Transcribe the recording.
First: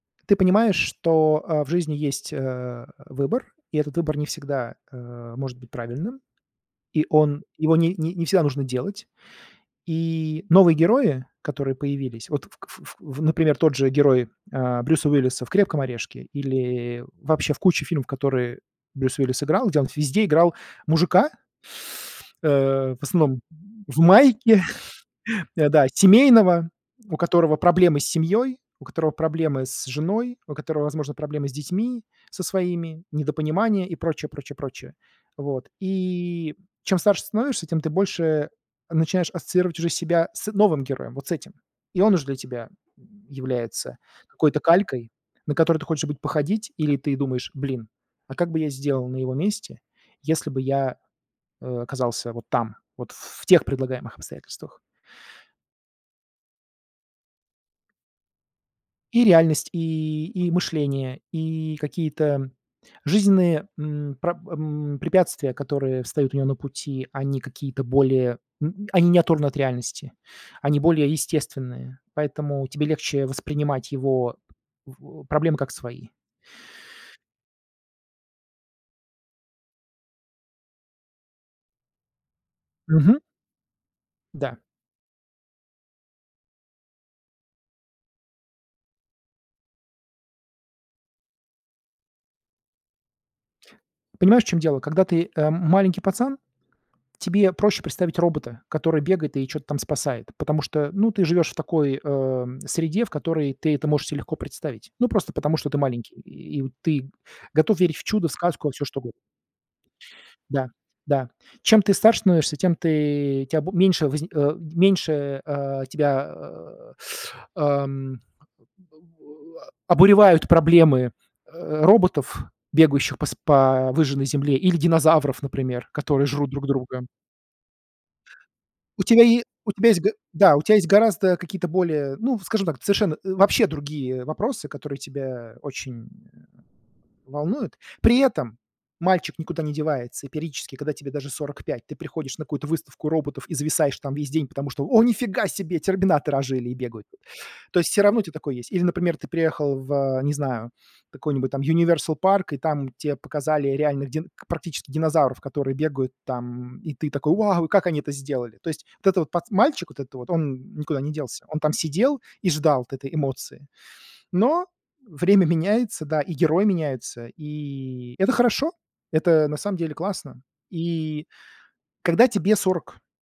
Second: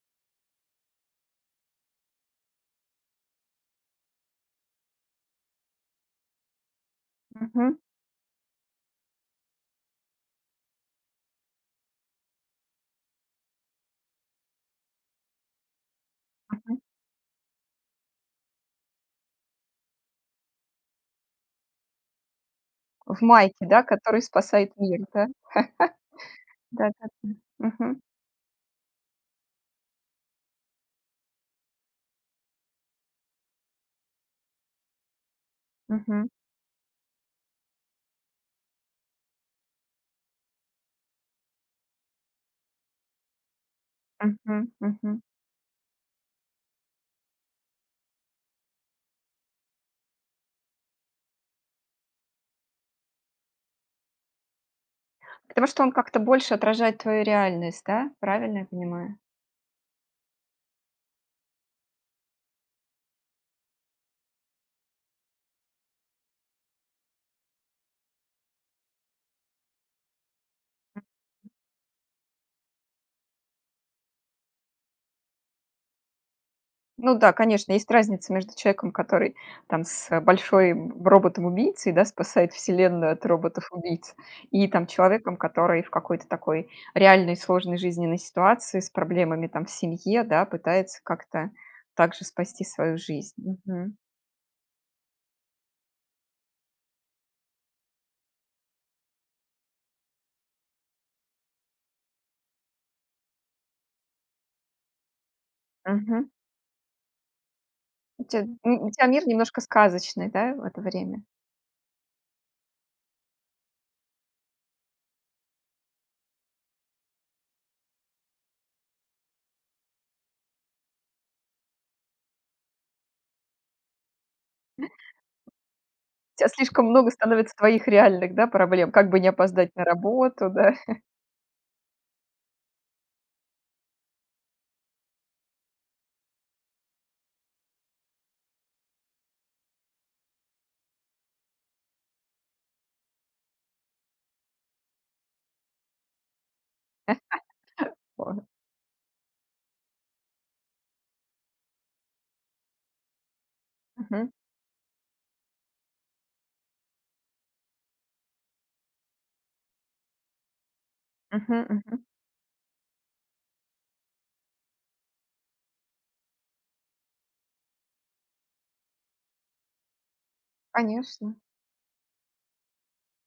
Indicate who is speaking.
Speaker 1: Ты понимаешь, что, а, в жизни есть, э-э, выбор, и этот выбор не всегда, э-э, может быть правильным. И он его
Speaker 2: Мгм.
Speaker 1: ни не всегда нужно делать. И новые герои, которые появились, вот, кф ф ф например, тот же герой, а-а, Брюса Уиллиса в "Крепком орешке"
Speaker 2: Мгм.
Speaker 1: или вообще в куче фильмов, которые Брюс Уиллис играл, где он везде играл мужика э-э, в
Speaker 2: В
Speaker 1: основном
Speaker 2: майке, да,
Speaker 1: в
Speaker 2: который
Speaker 1: майке,
Speaker 2: спасает мир, да?
Speaker 1: э, да, семейного, у
Speaker 2: Да-да-да.
Speaker 1: которого проблемы
Speaker 2: Мгм.
Speaker 1: с семьёй, у которого проблемы с женой, у которого, возможно, проблемы с детьми со своими, недопонимание и прочее прочее прочее. Вот.
Speaker 2: Мгм.
Speaker 1: И, чем старше становишься, тем ты больше начинаешь ассоциировать уже себя с новым героем, вот с этим. И он уж для тебя является какой-то
Speaker 2: Мгм
Speaker 1: калькой,
Speaker 2: мгм.
Speaker 1: на которую ты хочешь быть походить, или ты думаешь: "Блин, а как бы я сделал на его месте, если бы я, э, оказался вот там, вот ф в тех предлагаемых обстоятельствах?"
Speaker 2: Потому что он как-то больше отражает твою реальность, да? Правильно я понимаю?
Speaker 1: И реальность, и и мышление, и какие-то жизненные, м, пра м, препятствия, которые встают у него на пути, они какие-то более м, они не оторваны от реальности, они более
Speaker 2: [unintelligible]
Speaker 1: естественные, поэтому тебе легче воспринимать его в у проблемы, как свои.
Speaker 2: Ну, да, конечно, есть разница между человеком, который там с большой б роботом-убийцей, да, спасает вселенную
Speaker 1: Мгм.
Speaker 2: от роботов-убийц,
Speaker 1: Да.
Speaker 2: и там человеком, который в какой-то такой реальной сложной жизненной ситуации, с проблемами, там, в семье, да, пытается как-то также спасти свою жизнь. Мгм.
Speaker 1: Понимаешь, в чём дело, когда ты, э, маленький пацан, тебе проще представить робота, который бегает и чё-то там спасает, потому что, ну, ты живёшь в такой, э-э, м, среде, в которой ты это можешь се легко представить. Ну, просто потому, что ты маленький,
Speaker 2: Мгм.
Speaker 1: и ты готов верить в
Speaker 2: У
Speaker 1: чудо, в
Speaker 2: тя м,
Speaker 1: сказку, во всё,
Speaker 2: у
Speaker 1: что
Speaker 2: тя
Speaker 1: угодно.
Speaker 2: мир немножко сказочный, да, в
Speaker 1: Да,
Speaker 2: это время?
Speaker 1: да. Чем ты старше становишься, тем ты тя б меньше возни у м, меньше, э-э, а-а, тебя, а-а, а-а, мм обуревают проблемы, э-э, роботов, бегающих по с по выжженной земле, или динозавров,
Speaker 2: У
Speaker 1: например, которые
Speaker 2: тя
Speaker 1: жрут друг
Speaker 2: слишком
Speaker 1: друга.
Speaker 2: много становится твоих реальных, да, проблем.
Speaker 1: У
Speaker 2: Как бы
Speaker 1: тебя
Speaker 2: не
Speaker 1: е у
Speaker 2: опоздать на
Speaker 1: тебя есть г
Speaker 2: работу,
Speaker 1: да, у тя
Speaker 2: да?
Speaker 1: есть гораздо какие-то более, ну, в скажем так, совершенно э, вообще другие вопросы, которые тебя очень волнуют. При этом мальчик никуда не девается, и периодически, когда тебе даже 45 ты приходишь на какую-то выставку роботов и зависаешь там весь день, потому что: "О, ни фига себе! Терминаторы ожили и бегают". То есть всё равно у тя
Speaker 2: О.
Speaker 1: такое есть. Или, например, ты приехал в, не знаю, какой-нибудь там "Юниверсал парк", и там те показали реальных дин
Speaker 2: Мгм.
Speaker 1: практически динозавров, которые бегают там, м, и ты такой: "Вау! И как они это сделали?" То есть вот этот вот пац мальчик, вот этот вот, он никуда не делся, он
Speaker 2: Мгм
Speaker 1: там
Speaker 2: мгм.
Speaker 1: сидел и ждал вот этой эмоции. Но время меняется, да, и герой меняется, и это хорошо, это на самом деле классно. И
Speaker 2: Конечно.
Speaker 1: когда тебе 40.